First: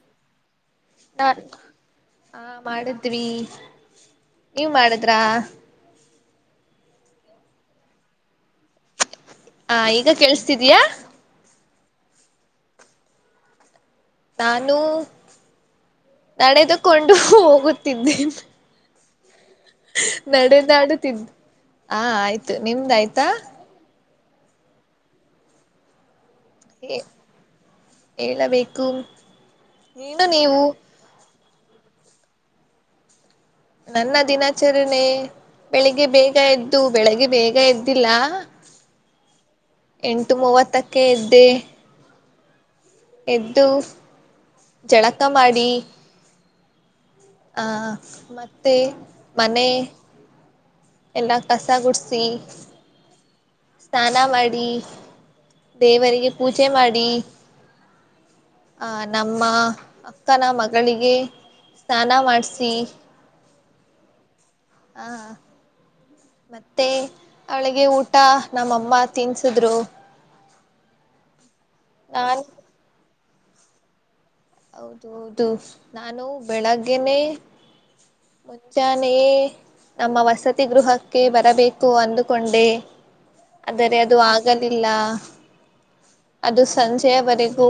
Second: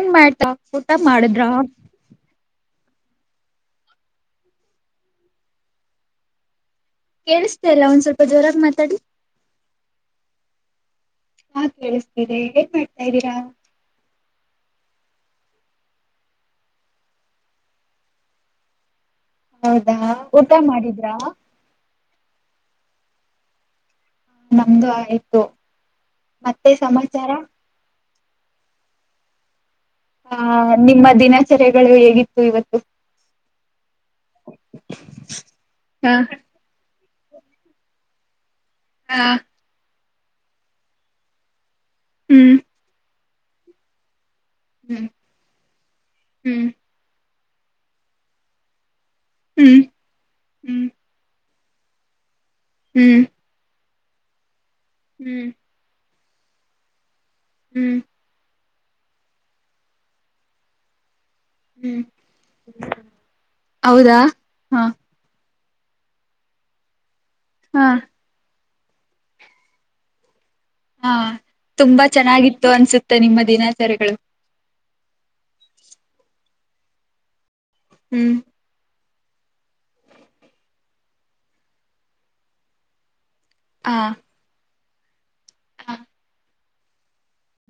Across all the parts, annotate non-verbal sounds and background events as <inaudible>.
ಏನ್ ಮಾಡ್ತಾ <unintelligible> ಹಾ ಮಾಡಿದ್ವಿ ನೀವ್ ಮಾಡಿದ್ರಾ ಕೇಳಿಸ್ತಾ ಅಲ್ಲ ಒಂದ್ ಸ್ವಲ್ಪ ಜೋರಾಗಿ ಮಾತಾಡಿ. ಹ ಈಗ ಕೇಳಸ್ತಿದಯಾ ಹಾ ಕೇಳಿಸ್ತಿದೆ ಏನ್ ಮಾಡ್ತಾ ಇದ್ದೀರಾ ನಾನು <inaudible> ನಡೆದುಕೊಂಡು ಹೋಗುತ್ತಿದ್ದೇನೆ. ಹೌದಾ ಊಟ ಮಾಡಿದ್ರಾ ನಡೆದಾಡುತ್ತಿದ್ದ್ ಆ ಆಯ್ತು ನಿಮ್ದ ಆಯ್ತಾ. ನಮ್ದು ಆಯ್ತು ಮತ್ತೆ ಸಮಾಚಾರ ಹೇಳಬೇಕು ನೀನು ಹಾ ನೀವು ನಿಮ್ಮ ದಿನಚರಿಗಳು ಹೇಗಿತ್ತು ಇವತ್ತು ನನ್ನ ದಿನಾಚರಣೆ ಬೆಳಿಗ್ಗೆ ಹ ಬೇಗ ಎದ್ದು ಬೆಳಗ್ಗೆ ಬೇಗ ಎದ್ದಿಲ್ಲಾ ಹಾ ಎಂಟು ಮೂವತ್ತಕ್ಕೆ ಎದ್ದೆ ಹ್ಮು ಎದ್ದು <unintelligible> ಹ್ಮ್ ಜಳಕ ಮಾಡಿ ಹ್ಮ್ <inaudible> ಆ ಮತ್ತೆ ಮನೆ ಹ್ಮ್ ಹ್ಮ್ ಎಲ್ಲ ಕಸ ಗುಡ್ಸಿ ಹ್ಮು. ಸ್ನಾನ ಮಾಡಿ ಹ್ಮ್. ದೇವರಿಗೆ ಪೂಜೆ ಮಾಡಿ ಹ್ಮು ಅ ನಮ್ಮ ಅಕ್ಕನ ಮಗಳಿಗೆ ಹ್ಮ್ ಸ್ನಾನ ಮಾಡ್ಸಿ ಹೌದಾ ಹಾ. ಹ ಮತ್ತೆ ಅವಳಿಗೆ ಹಾ ಊಟ ನಮ್ಮಮ್ಮ ತಿನ್ಸಿದ್ರು ಹಾ ತುಂಬಾ ನಾನು ಚೆನ್ನಾಗಿತ್ತು ಅನ್ಸುತ್ತೆ ನಿಮ್ಮ ದಿನಾಚರಿಗಳು. ಹೌದು ಹೌದು ನಾನು ಬೆಳಗ್ಗೆನೆ ಹ್ಮ್. ಮುಂಜಾನೆ ನಮ್ಮ ವಸತಿ ಗೃಹಕ್ಕೆ ಬರಬೇಕು ಅಂದುಕೊಂಡೇ ಆದರೆ ಅದು ಹ ಆಗಲಿಲ್ಲ <unintelligible> ಅದು ಸಂಜೆಯವರೆಗೂ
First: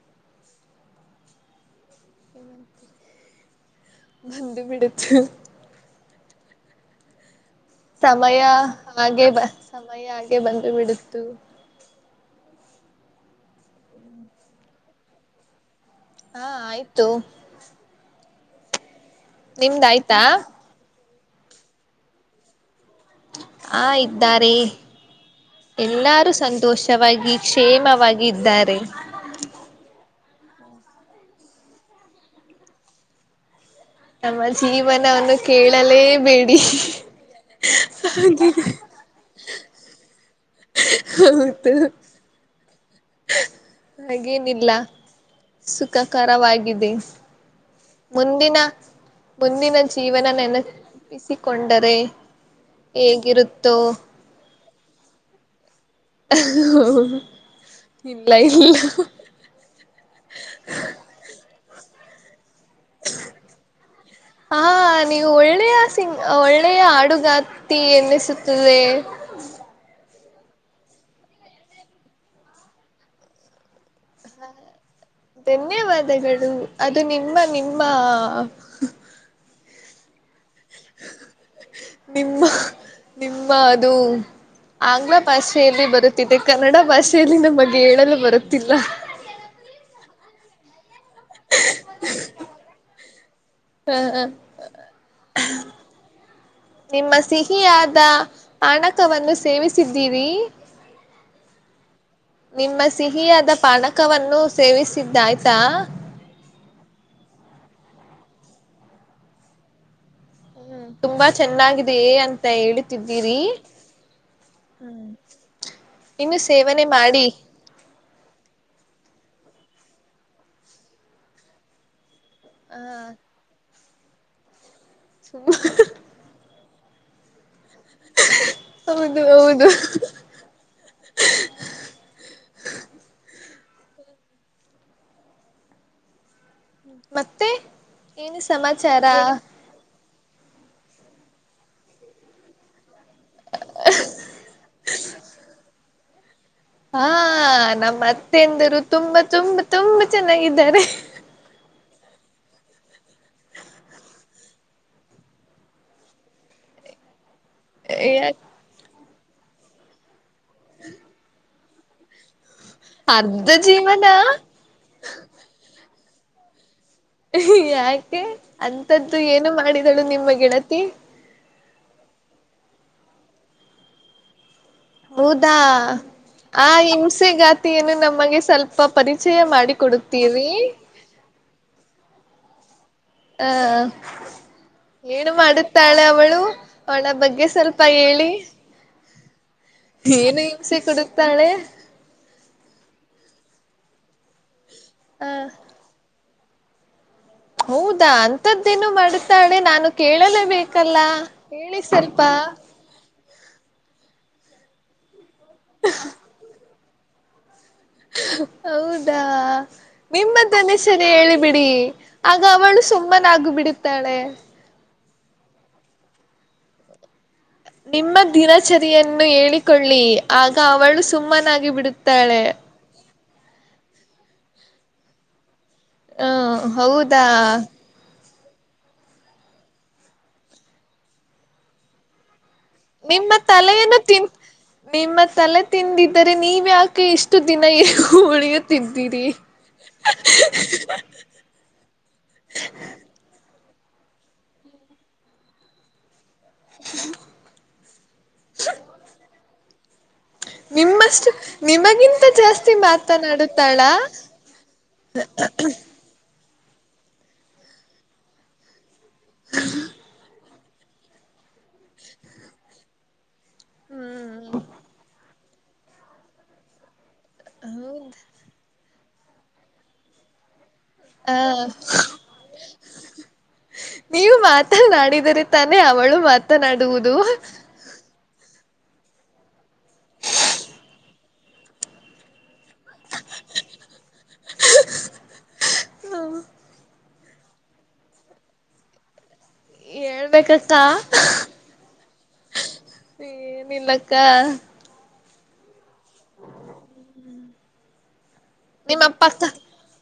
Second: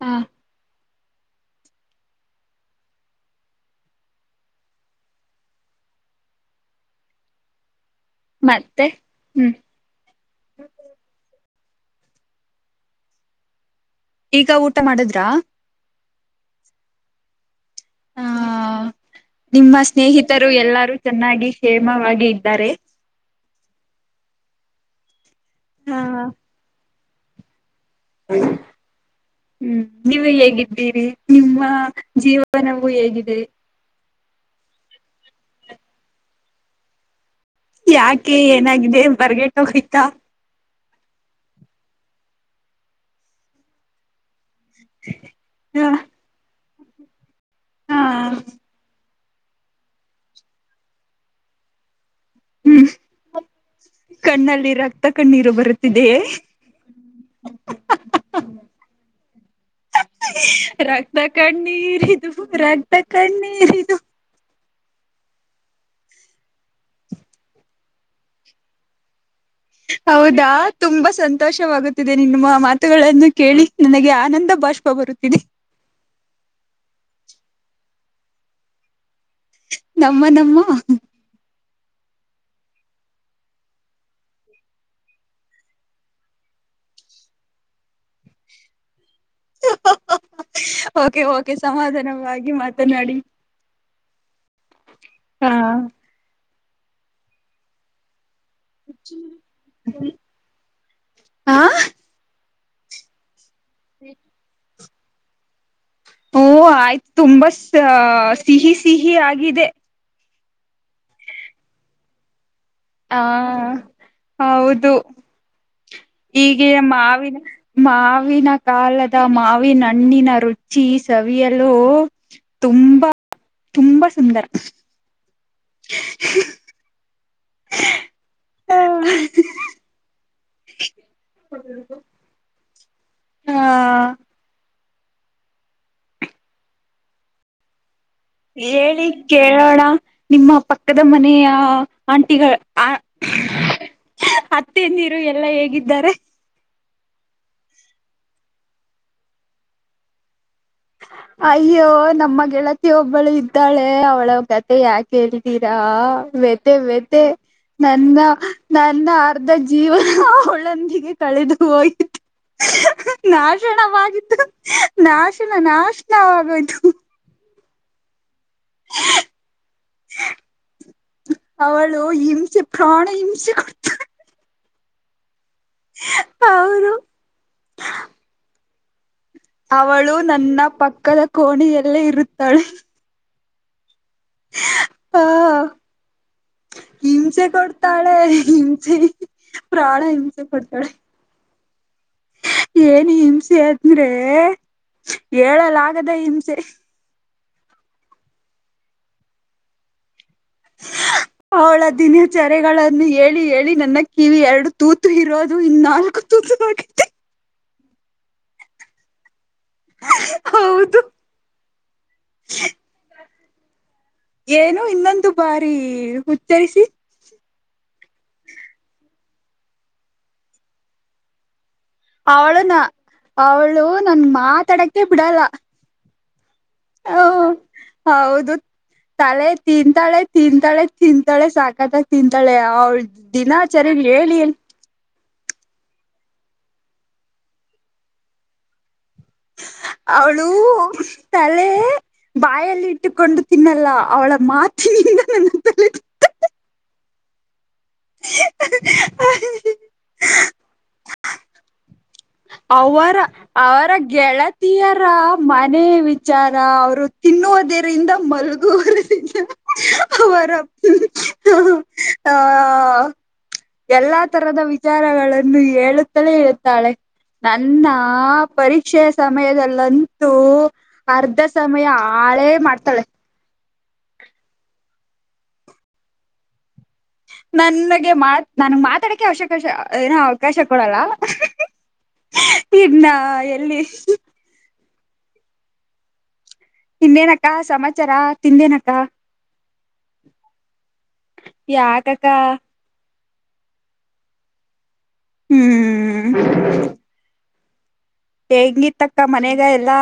ಹ. ಬಂದು ಬಿಡ್ತು ಸಮಯ ಮತ್ತೆ ಹಾಗೆ ಬ ಹ್ಮ್ ಸಮಯ ಹಾಗೆ ಬಂದು ಬಿಡುತ್ತು ಈಗ ಊಟ ಮಾಡದ್ರಾ ಹಾ ಆಯ್ತು. ಆ ನಿಮ್ಮ ನಿಮ್ದಾಯ್ತಾ ಸ್ನೇಹಿತರು ಎಲ್ಲಾರೂ ಚೆನ್ನಾಗಿ ಕ್ಷೇಮವಾಗಿ ಇದ್ದಾರೆ ಆ ಇದ್ದಾರೆ ಹಾ ಎಲ್ಲಾರೂ ಸಂತೋಷವಾಗಿ ಕ್ಷೇಮವಾಗಿ ಇದ್ದಾರೆ. ಹ್ಮ್ ನೀವು ಹೇಗಿದ್ದೀರಿ ನಿಮ್ಮ ಜೀವನವು ಹೇಗಿದೆ. ನಮ್ಮ ಜೀವನವನ್ನು ಕೇಳಲೇಬೇಡಿ. ಯಾಕೆ ಏನಾಗಿದೆ ಬರ್ಗಟ್ಟ ಹೋಗಯ್ತಾ. ಹ ಹೌದು. ಹಾಗೇನಿಲ್ಲ ಹಾ ಸುಖಕರವಾಗಿದೆ. ಹಾ ಮುಂದಿನ ಮುಂದಿನ ಜೀವನ ನೆನಪಿಸಿಕೊಂಡರೆ. ಹ್ಮ್ ಹೇಗಿರುತ್ತೋ. ಕಣ್ಣಲ್ಲಿ ರಕ್ತ ಕಣ್ಣೀರು ಬರತ್ ತಿದೆಯೇ. ಇಲ್ಲ ಇಲ್ಲ ರಕ್ತ ಕಣ್ಣೀರ ಇದು ರಕ್ತ ಕಣ್ಣೀರ ಇದು. ಹಾ ನೀವು ಒಳ್ಳೆಯ ಸಿಂಗ್ ಒಳ್ಳೆಯ ಹಾಡುಗಾರ್ತಿ ಎನ್ನಿಸುತ್ತದೆ. ಹೌದಾ ತುಂಬಾ ಸಂತೋಷವಾಗುತ್ತಿದೆ ನಿನ್ ನಿಮ್ಮ ಮಾತುಗಳನ್ನು ಕೇಳಿ ನನಗೆ ಆ ಆನಂದ ಭಾಷಬಾ ಬರುತ್ತೀದೆ. ಧನ್ಯವಾದಗಳು ಅದು ನಿಮ್ಮ ನಿಮ್ಮ. ನಮ್ಮ ನಮ್ಮ. ನಿಮ್ಮ ನಿಮ್ಮ ಅದು. ಆಂಗ್ಲ ಭಾಷೆಯಲ್ಲಿ ಬರುತ್ತಿದೆ ಕನ್ನಡ ಭಾಷೆಯಲ್ಲಿ ನಮಗೆ ಹೇಳಲು ಬರುತ್ತಿಲ್ಲ. ಓಕೆ ಓಕೆ ಸಮಾಧಾನವಾಗಿ ಮಾತನಾಡಿ. ಹ ಹಾ ನಿಮ್ಮ ಸಿಹಿಯಾದ. ಅಣಕವನ್ನು ಸೇವಿಸಿದ್ದೀರವಿ. ನಿಮ್ಮ ಸಿಹಿಯಾದ ಪಾನಕವನ್ನು ಸೇವಿಸಿದ್ದ ಆಯ್ತಾ. ಓ ಆಯ್ತು ತುಂಬಾ ಸಿ ಸಿಹಿ ಸಿಹಿ ಆಗಿದೆ. ಹ್ಮ್ ತುಂಬಾ ಚೆನ್ನಾಗಿದೆಯೇ ಅಂತ ಹೇಳ ಹಾ ಹೌದು. ಹ್ಮ್ ಇನ್ನು ಹೀಗೆ ಸೇವನೆ ಮಾಡಿ ಮಾವಿನ ಮಾವಿನ ಕಾಲದ ಮಾವಿನ ಹಣ್ಣಿನ ರುಚಿ ಸವಿಯಲು. ಹ ತುಂಬಾ ತುಂಬಾ ಸುಂದರ. <inaudible> <unintelligible> ಹೌದು ಹೌದು. <inaudible> ಹಾ. ಮತ್ತೆ. ಏನು ಹೇಳಿ ಸಮಾಚಾರ ಕೇಳೋಣ ನಿಮ್ಮ ಪಕ್ಕದ ಮನೆಯ ಆಂಟಿಗಳ ಆ ಅತ್ತೆಯಂದಿರು ಎಲ್ಲಾ ಹೇಗಿದ್ದಾರೆ. ಹಾ ನಮ್ಮ ಅತ್ತೆಯಂದಿರು ರ ತುಂಬಾ ತುಂಬಾ ತುಂಬಾ ಚೆನ್ನಾಗಿದ್ದಾರೆ. ಅಯ್ಯೋ ನಮ್ಮ ಗೆಳತಿ ಒಬ್ಬಳು ಇದ್ದಾಳೆ ಅವಳ ಕತೆ ಯಾಕ ಹೇಳಿ. ತೀರಾ ವೇತೆ ವೇತೆ. ನನ್ನ ಯಾಕ್ ನನ್ನ ಅರ್ಧ ಜೀವನ ಅವಳೊಂದಿಗೆ ಕಳೆದು ಹೋಗಿತು. ಅರ್ಧ ಜೀವನ ನಾಶನವಾಗಿತ್ತು ನಾಶನ ನಾಶನವಾಗೋಯ್ತು. ಯಾಕೆ ಅಂತದ್ದು ಏನು ಮಾಡಿದಳು ನಿಮ್ಮ ಗೆಳತಿ. ಅವಳು ಹಿಂಸೆ ಪ್ರಾಣ ಹಿಂಸೆ ಕೊಡ್ ಹೌದಾ ಆ ಅವರು ಹಿಂಸೆಗಾತಿಯನು ನಮಗೆ ಸ್ವಲ್ಪ ಪ್ಪ ಪರಿಚಯ ಮಾಡಿ ಅವಳು ಕೊಡುತ್ತೀರಿ. ನನ್ನ ಪಕ್ಕದ. ಕೋಣ ಎಲ್ಲೇ ಇರುತ್ತಾಳೆ ಹ ಆ ಏನು ಮಾಡುತ್ತಾಳೆ ಅವಳು ಅವಳ ಬಗ್ಗೆ ಸ್ವಲ್ಪ ಹೇಳಿ ಜ ಏನು ಹಿಂಸೆ ಕುಡುತ್ತಾಳೆ ಏನ್ ಹಿಂಸೆ ಅಂದ್ರೆ ಹ ಹೇಳಲಾಗದ ಹಿಂಸೆ ಹೌದಾ ಅಂತದ್ದೇನು ಮಾಡ್ತಾಳೆ ನಾನು ಕೇಳಲೇ ಬೇಕಲ್ಲ ಹೇಳಿ ಸ್ವಲ್ಪ ನ್ನು ಹೇಳಿ ಹೇಳಿ ನನ್ನ ಕಿವಿ ಎರಡು ತೂತು ಇರೋದು ಇ ನಾಲ್ಕು ತತು ಹೌದಾ ನಿಮ್ಮದ್ದನೇ ಹೌದು ಸರಿ ಹೇಳಿ ಬಿಿಡಿ ಆಗ ಅವಳು ಸುಮ್ಮನಾಗು ಬಿಡುತ್ತಾಳೆ ಏನು ಇನ್ನೊಂದು ಬಾರಿ ಉಚ್ಚರಿಸಿ ನಿಮ್ಮ ದಿನಚರಿಯನ್ನು ಹೇಳಿಕೊಳ್ಳಿ ಆಗ ಅವಳು ಸುಮ್ಮನಾಗಿ ಬಿಡತಾ ಅವಳು ನ ಅವಳು ನನ್ ಮಾತಾಡಕ್ಕೆ ಬಿಡಲ್ಲ ಹ ಹೌದಾ ಹೌದು ತಳೆ ತಿಂತಾಳೆ ತಿಂತಾಳೆ ತಿಂತಾಳೆ ಸಾಕತ್ತ ತಿಂತಾಳೆ ಅವಳ ನಿಮ್ಮ ದಿನಾಚರಿ ತಲೆಯನ್ನು ತಿನ್ ಹೇಳಿ ನಿಮ್ಮ ತಲೆ ತಿಂದಿದ್ದರೆ ನೀವ ಆಕೆ ಇಷ್ಟು ದಿನ ಉಳಿಯುತ್ತಿದ್ದೀರಿ ಅವಳು ತಲೆ ಬಾಯಲ್ಲಿಟ್ಟ ಇಟ್ಟಕೊಂಡು ತಿನ್ನಲ್ಲ ಅವಳ ಮಾತಿನಿಂದ ನ <unintelligible> ನಿಮ್ಮಷ್ಟು ನಿಮಗಿಂತ ಜಾಸ್ತಿ ಅವರ ಮಾತನಾಡುತ್ತಾಳಾ ಅವರ ಗೆಳತಿಯರ ಮನೆ ವಿಚಾರ ಅವರು ತಿನ್ನುವುದರಿಂದ ಮಲಗುವರ ಅವರ ಹ ಹ ಎಲ್ಲಾ ಹ್ಮ್ ತರದ ವಿಚಾರಗಳನ್ನು ಹೇಳುತ್ತಲೇ ಇುತ್ತಾಳೆ ನನ್ನ ಪರೀಕ್ಷೆಯ ಸಮಯದಲ್ಲಂತೂ ಅರ್ಧ ಹ ಸಮಯ ಹಾಳೆ ಮಾಡ್ತಾಳೆ ನೀವು ಮಾತನಾಡಿದರೆ ತಾನೇ ಅವಳು ಮಾತನಾಡುವುದು ನನಗೆ ಮಾತ್ ನನ್ಗೆ ಮಾತಾಡಕ್ಕೆ ಅವಶಕಾಶ ಏನೋ ಅವಕಾಶ ಕೊಡಲ್ಲ ಇಂದ ಎಲ್ಲಿ ಹ್ಮ ತಿಿಂದೇನಕ್ಕ ಸಮಾಚಾರ ತಿಿಂದೇನಕ್ಕ ಹೇಳ್ಬೇಕಸ ಯಾಕಕ ಏನಿಲ್ಲಕ್ಕ ಹ್ಮ್ ಹೆಂಗಿತ್ತಕ್ಕ ಮನೆಗ ಎಲ್ಲಾ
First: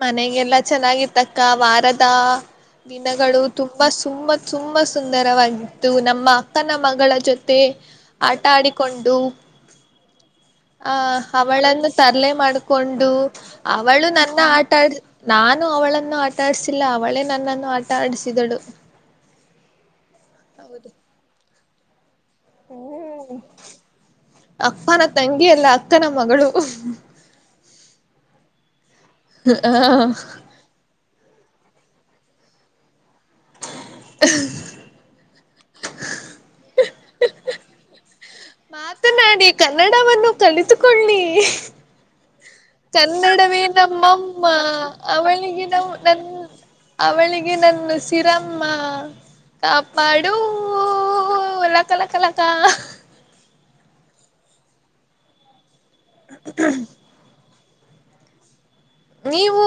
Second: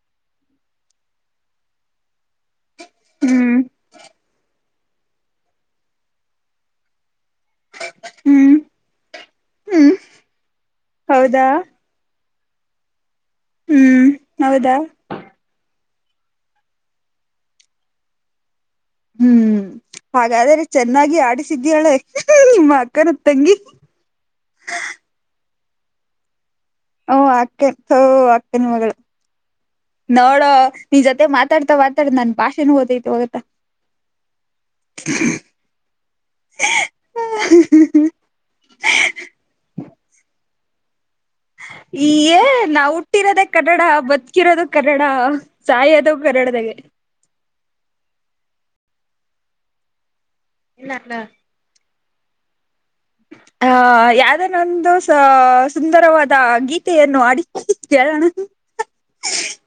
ಮನೆಗೆಲ್ಲ ಚೆನ್ನಾಗಿರ್ತಕ್ಕ ವಾರದ ದಿನಗಳು ಹ್ಮ್ ತುಂಬಾ ಸುಮ್ಮ ತುಂಬಾ ಸುಂದರವಾಗಿತ್ತು ನಮ್ಮ ಅಕ್ಕನ ಮಗಳ ಜೊತೆ ತ್ತೆ ಆಟ ಹ್ಮ್ ಆಡಿಕೊಂಡು ಹ್ಮ್ ಆ ಹೌದಾ ಅವಳನ್ನು ತರ್ಲೆ ಮಾಡ್ಕೊಂಡು ಹ್ಮ್ ಅವಳು ನನ್ನ ಆಟ ಹೌದಾ ಆಡ್ ನಾನು ಅವಳನ್ನು ಆಟಾಡ್ಸಿಲ್ಲ ಅವಳೇ ನನ್ನನ್ನು ಆಟ ಆಡಿಸಿದಳು ಹ್ಮ್ ಹಾಗಾದ್ರೆ ಹೌದು ಚೆನ್ನಾಗಿ ಆಡಿಸಿದೀೇಳ ಅಕ್ಕರ ತಂಗಿ ಅಪ್ಪನ ತಂಗಿ ಎಲ್ಲ ಅಕ್ಕನ ಮಗಳು ಓ ಅಕ್ಕನ್ ಅಕ್ಕನ್ ಮಗಳು ನೋಡೋ ನೀನ್ ಜೊತೆ ಮಾತಾಡ್ತಾ ಮಾತಾಡ ನನ್ ಭಾಷೆನ ಓದೈತೆವತ್ತಾ <unintelligible> ಮಾತನಾಡಿ ಕನ್ನಡವನ್ನು ಕಲಿತುಕೊಳ್ಳಿ ಈಯ ನಾವು ಹುಟ್ಟಿರೋದ ಕನ್ನಡವೇ ಕನ್ನಡ ನಮ್ಮಮ್ಮ ಬದುಕಿರೋದು ಕನ್ನಡ ಅವಳಿಗೆ ನಾವು ಸಾಯೋದು ನನ್ ಕನ್ನಡದಾಗ ಅವಳಿಗೆ ನನ್ನ ಹುಸಿರಮ್ಮ ಕಾಪಾಡು ಇಲ್ಲ ಇಲ್ಲ <inaudible> ಹ ಎಲ್ಲತಲ್ಲಕ್ಕಲತ ಆ ಯಾವ್ದನೊಂದು ಸುಂದರವಾದ ಗೀತೆಯನ್ನು ಹಾಡಿ ಹೇಳಣ್ಣ ನೀವು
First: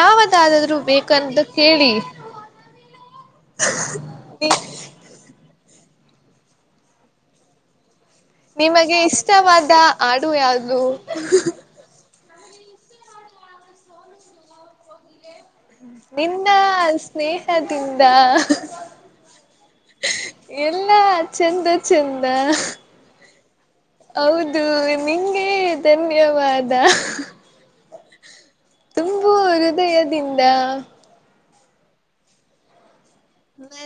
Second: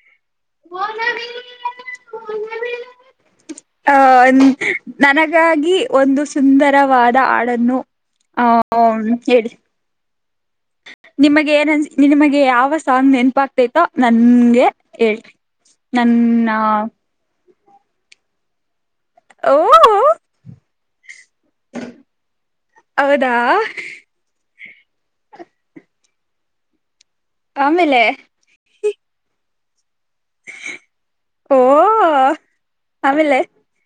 ಯಾವದಾದಾದ್ರು ಬೇಕಂತ ಕೇಳಿ ಹ್ಮ ಅ ನನಗಾಗಿ ಒಂದು ಸುಂದರವಾದ ಹಾಡನ್ನು ಆ ನಿಮಗೆ ಹೇಳಿ ಇಷ್ಟವಾದ ಹಾಡು ಯಾವುದು ನಿಮಗೆ ಏನನ್ ನಿಮಗೆ ಯಾವ ಸನ್ ನೆನಪಾಗಗ್ತೈತೋ ನನ್ಗೆ ಹೇಳರೀ ನಿನ್ನಾ ಸ್ನೇಹ ದಿಂದ ಓ ಎಲ್ಲ ಚೆಂದ ಚೆಂದ ಹೌದಾ ಹೌದು ನಿಂಗೆ ಧನ್ಯವಾದ ಆಮೇಲೆ ತುಂಬ ಹೃದಯದಿಂದ ಓ ಆಮೇಲೆ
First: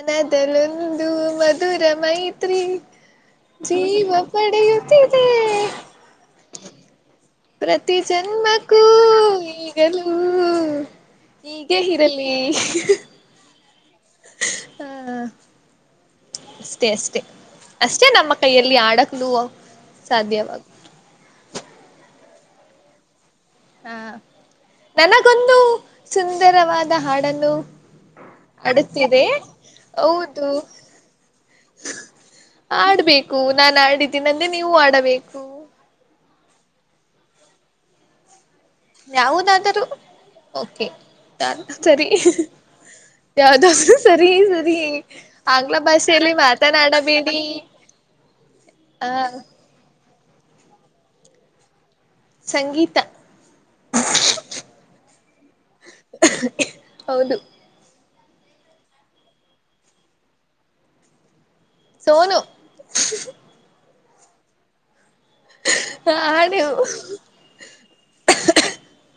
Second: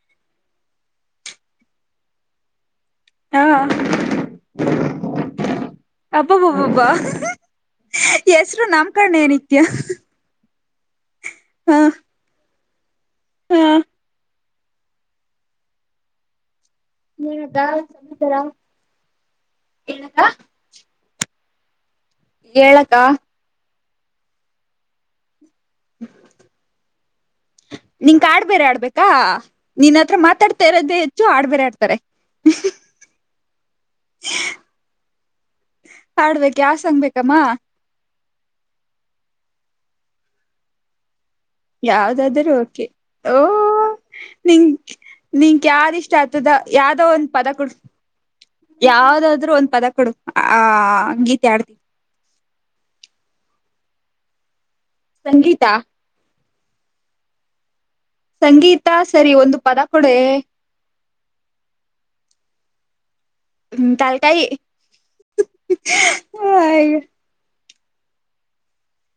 ಮನದಲೊಂದು ಮಧುರ ಮೈತ್ರಿ ಹಾ ಜೀವ ಪಡೆಯುತ್ತಿದೆ ಅಬ್ಬಬ್ಬಬ್ಬಬ್ಬ ಪ್ರತಿ ಹೆಸರು ಜನ್ಮಕ್ಕೂ ನಾಮಕರಣ ಏನಿತ್ಯ ಈಗೆಲ್ಲ ಹ ಹೀಗೆ ಇರಲಿ ಹ ಹಾ ಅಷ್ಟೇ ಅಷ್ಟೇ ಏನಕ್ಕ ಅಷ್ಟೇ ನಮ್ಮ ಸಮಾಚಾರ ಕೈಯಲ್ಲಿ ಆಡಕ್ ನೂ ಹೇಳಕ್ಕ ಸಾಧ್ಯವಾಗ ಹೇಳಕ್ಕ ಹಾ ನನಗೊಂದು ಸುಂದರವಾದ ಹಾಡನ್ನು ನಿನ್ ಕಾಡ್ಬೇರೆ ಆಡ್ಬೇಕಾ ಆಡುತ್ತಿದೆ ನಿನ್ ಹತ್ರ ಹೌದು ಮಾತಾಡ್ತಾ ಇರೋದೇ ಹೆಚ್ಚು ಆಡ್ ಬೇರೆ ಆಡ್ತಾರೆ ಆಡ್ಬೇಕು ನಾನ್ ಆಡಿದ್ದೀನಂದ್ರೆ ನೀವು ಆಡಬೇಕು ಹಾಡ್ಬೇಕು ಯಾವ್ ಸಾಂಗ್ ಬೇಕಮ್ಮ ಯಾವುದಾದರೂ ಓಕೆ ಡನ್ ಸರಿ ಯಾವ್ದಾದ್ರೂ ಓಕೆ ಓ ಯಾವ್ದಾದರು ಸರಿ ನಿನ್ ಸರಿ ನಿನ್ಕ್ ಆಂಗ್ಲ ಯಾವ್ದ್ ಇಷ್ಟ ಭಾಷೆಯಲ್ಲಿ ಮಾತನಾಡಬೇಡಿ ಆ ಯಾವ್ದಾದ್ರರು ಒಂದ್ ಪದ ಕೊಡು ಆ ಗೀತೆ ಆಡ್ತವಿ ಸಂಗೀತ ಸಂಗೀತ ಹೌದು ಸಂಗೀತ ಸರಿ ಒಂದು ಪದ ಕೊಡೆ ಸೋನು ಹ್ಮ್ ತಲ್ ಕಾಯಿ ಹ ಹಾಡು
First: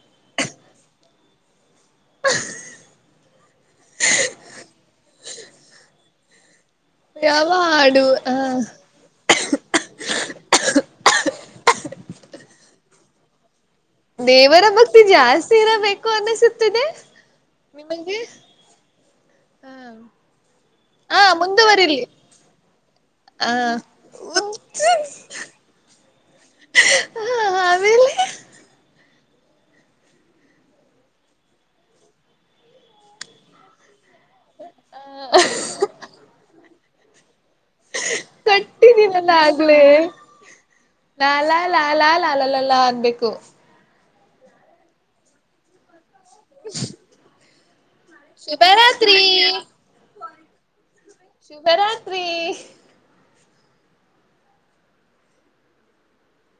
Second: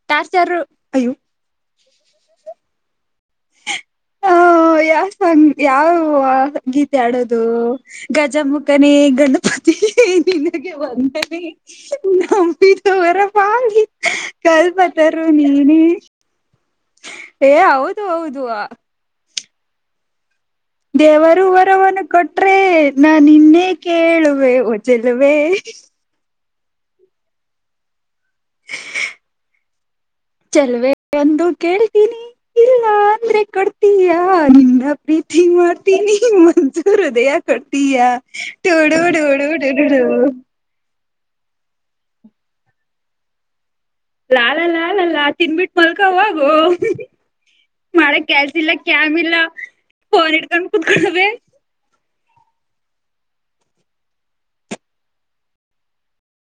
ಚಾರ್ ಚಾರ ಯು ಯಾವ್ ಸಾಂಗ್ ಯಾವ ಗೀತೆ ಆಡೋದು ಯಾವ ಹಾಡು ಆ ಗಜಮುಖನಿ ಗಂಡ ನಿನಗೆ ಬಂದನೆ ನಂಬಿದವರ ಪಾಲಿಗೆ ದೇವರ ಭಕ್ತಿ ಜಾಸ್ತಿ ಇರಬೇಕು ಅನ್ನಿಸುತ್ತಿದೆ ಏ ಹೌದು ನಿಮಗೆ. ಹೌದು ಹಾ. ದೇವರು ಮುಂದುವರಿಲಿ ಹೊರವನ್ನು ಕೊಟ್ರೆ ನಾನ್ ಹ ನಿನ್ನೆ ಕೇಳುವೆ ಒ ಜಲುವೆ. ಹ ಆಮೇಲೆ <unintelligible> ಚೆಲುವೇ ಒಂದು ಕೇಳ್ತೀನಿ ಇಲ್ಲ ಅಂದ್ರೆ ಕೊಡ್ತಿಯಾ. ಯಾ ನಿನ್ನ ಪ್ರೀತಿ ಮಾಡ್ತೀನಿ ಮನ್ಸು ಹೃದಯ. ಕೊಡ್ತಿಯಾ ಟು ಡು ಡು ಕಟ್ಟಿದೀನಲ್ಲ ಡು ಡ್ ಡ್ ಡ್. ನಾಲಾ ಲ ಲ ಲಲ್ಲಲ್ಲ ಅನ್ಬೇಕು. ಲಾಲ ಲಾಲಲ್ಲಾ ತಿನ್ಬಿಟ್ ಮಲ್ಕಹೋಗು. ಮಾಡಕ್ ಕೆಲ್ಸ್ ಇಲ್ಲ ಕ್ಯಾಮ್ ಶುಭರಾತ್ರಿ ಇಲ್ಲ ಫೋನ್ ಇಡ್ಕೊಂಡ್ ಕುಂನ್ಕೋತವೇ. ಶುಭರಾತ್ರಿ.